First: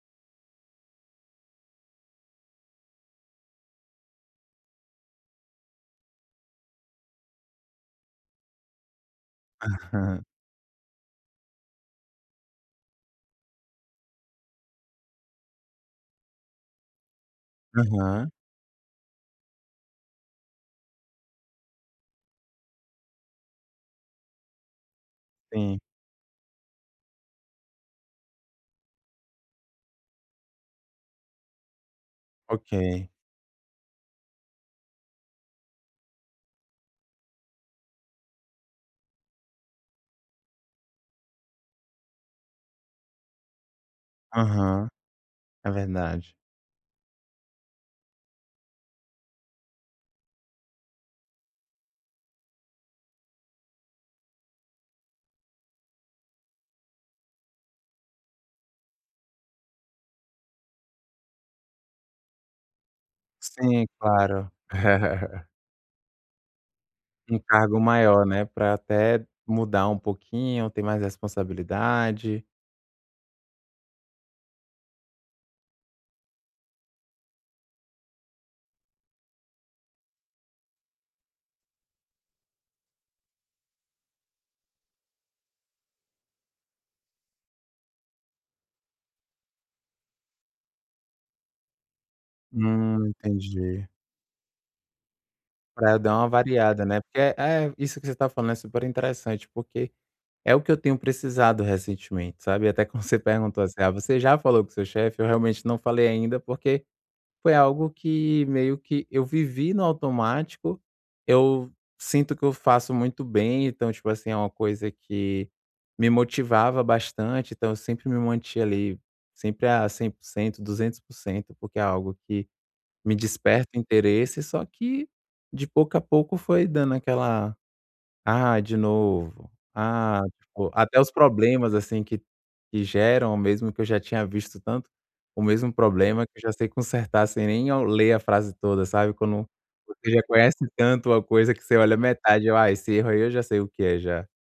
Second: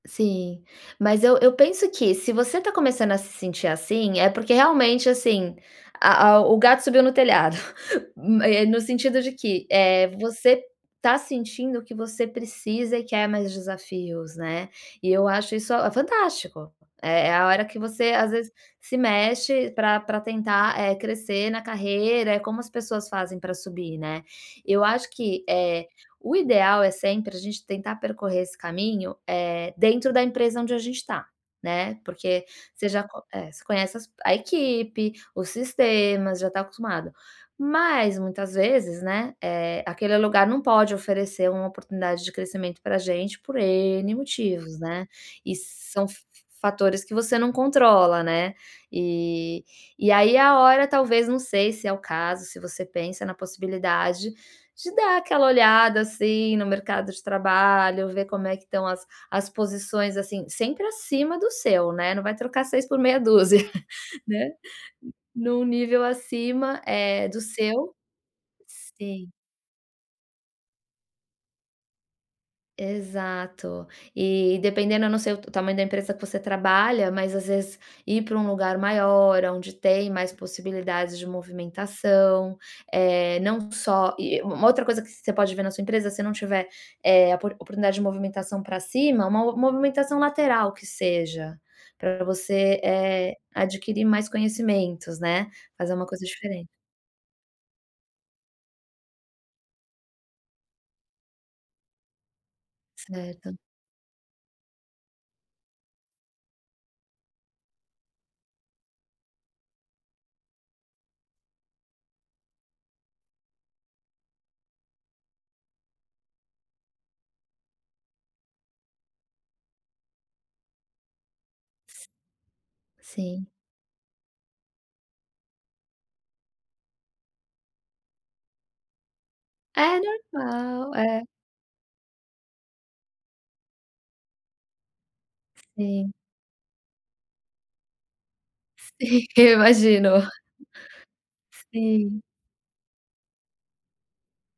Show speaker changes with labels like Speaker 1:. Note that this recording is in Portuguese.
Speaker 1: Sim. Mas eu eu penso que, se você está começando a se sentir assim, é porque realmente, assim, a o o gato subiu no telhado, m eh, no sentido de que, eh,
Speaker 2: Aham.
Speaker 1: você está sentindo que você precisa e quer mais desafios, né, e eu acho isso, ah, fantástico. É é a hora que você, às
Speaker 2: Aham.
Speaker 1: vezes, se mexe pra pra tentar, eh, crescer na carreira, é como as pessoas fazem para subir, né. Eu acho que,
Speaker 2: Sim.
Speaker 1: eh, o ideal é sempre a gente tentar percorrer esse caminho, eh, dentro da empresa onde a gente está, né, porque você já
Speaker 2: Ok.
Speaker 1: co eh, você conhece as a equipe, os sistemas, já está acostumado. Mas, muitas vezes, né, eh, aquele lugar não pode oferecer uma oportunidade de crescimento pra gente por N motivos,
Speaker 2: Aham.
Speaker 1: né. E
Speaker 2: É
Speaker 1: são f f
Speaker 2: verdade.
Speaker 1: fatores que você não controla, né, e e aí é a hora, talvez, não sei se é o caso, se você pensa na possibilidade de dar aquela olhada, assim, no mercado de trabalho, ver como estão as as posições, assim, sempre acima do seu, né, não vai trocar 6 por meia dúzia,
Speaker 2: Sim,
Speaker 1: né.
Speaker 2: claro.
Speaker 1: Num nível acima, eh,
Speaker 2: Um
Speaker 1: do
Speaker 2: cargo
Speaker 1: seu
Speaker 2: maior, né, para até
Speaker 1: sim.
Speaker 2: mudar um pouquinho, ter mais responsabilidade.
Speaker 1: Exato. E, dependendo, eu não sei o o tamanho da empresa que você trabalha, mas às vezes ir para um lugar maior, aonde tem mais possibilidades de movimentação. Eh, não só e u uma outra coisa que você pode ver na sua empresa, se não tiver, eh, apor oportunidade de movimentação pra cima, uma mo movimentação lateral, que seja, pra você,
Speaker 2: Hum,
Speaker 1: eh,
Speaker 2: entendi.
Speaker 1: adquirir mais conhecimentos, né,
Speaker 2: Pra
Speaker 1: fazer
Speaker 2: eu
Speaker 1: uma
Speaker 2: dar
Speaker 1: coisa
Speaker 2: uma
Speaker 1: diferente.
Speaker 2: variada, né, porque é é, isso que você está falando é super interessante, porque é o que eu tenho precisado recentemente, sabe, até quando você
Speaker 1: Certo.
Speaker 2: perguntou assim: "Ah, você já falou com seu chefe?", eu realmente não falei ainda, porque foi algo que, meio que, eu vivi no automático. Eu sinto que eu faço muito bem, então, tipo assim, é uma coisa que me motivava bastante, então eu sempre me mantinha, ali, sempre, ah, 100%,, 200%, porque é
Speaker 1: S
Speaker 2: algo que me
Speaker 1: sim.
Speaker 2: desperta interesse, só que, de pouco a pouco, foi dando aquela: "Ah, de novo.
Speaker 1: É
Speaker 2: Ah", tipo,
Speaker 1: normal,
Speaker 2: até os
Speaker 1: é.
Speaker 2: problemas, assim, que que geram mesmo, que eu já tinha visto tanto o mesmo
Speaker 1: Sim.
Speaker 2: problema, que eu já sei consertar sem nem ao ler a frase toda, sabe,
Speaker 1: Sim,
Speaker 2: quando
Speaker 1: eu
Speaker 2: você
Speaker 1: imagino.
Speaker 2: já conhece tanto uma coisa que você olha
Speaker 1: Sim.
Speaker 2: metade, eu: "Ah, esse erro aí eu já sei o que é, já".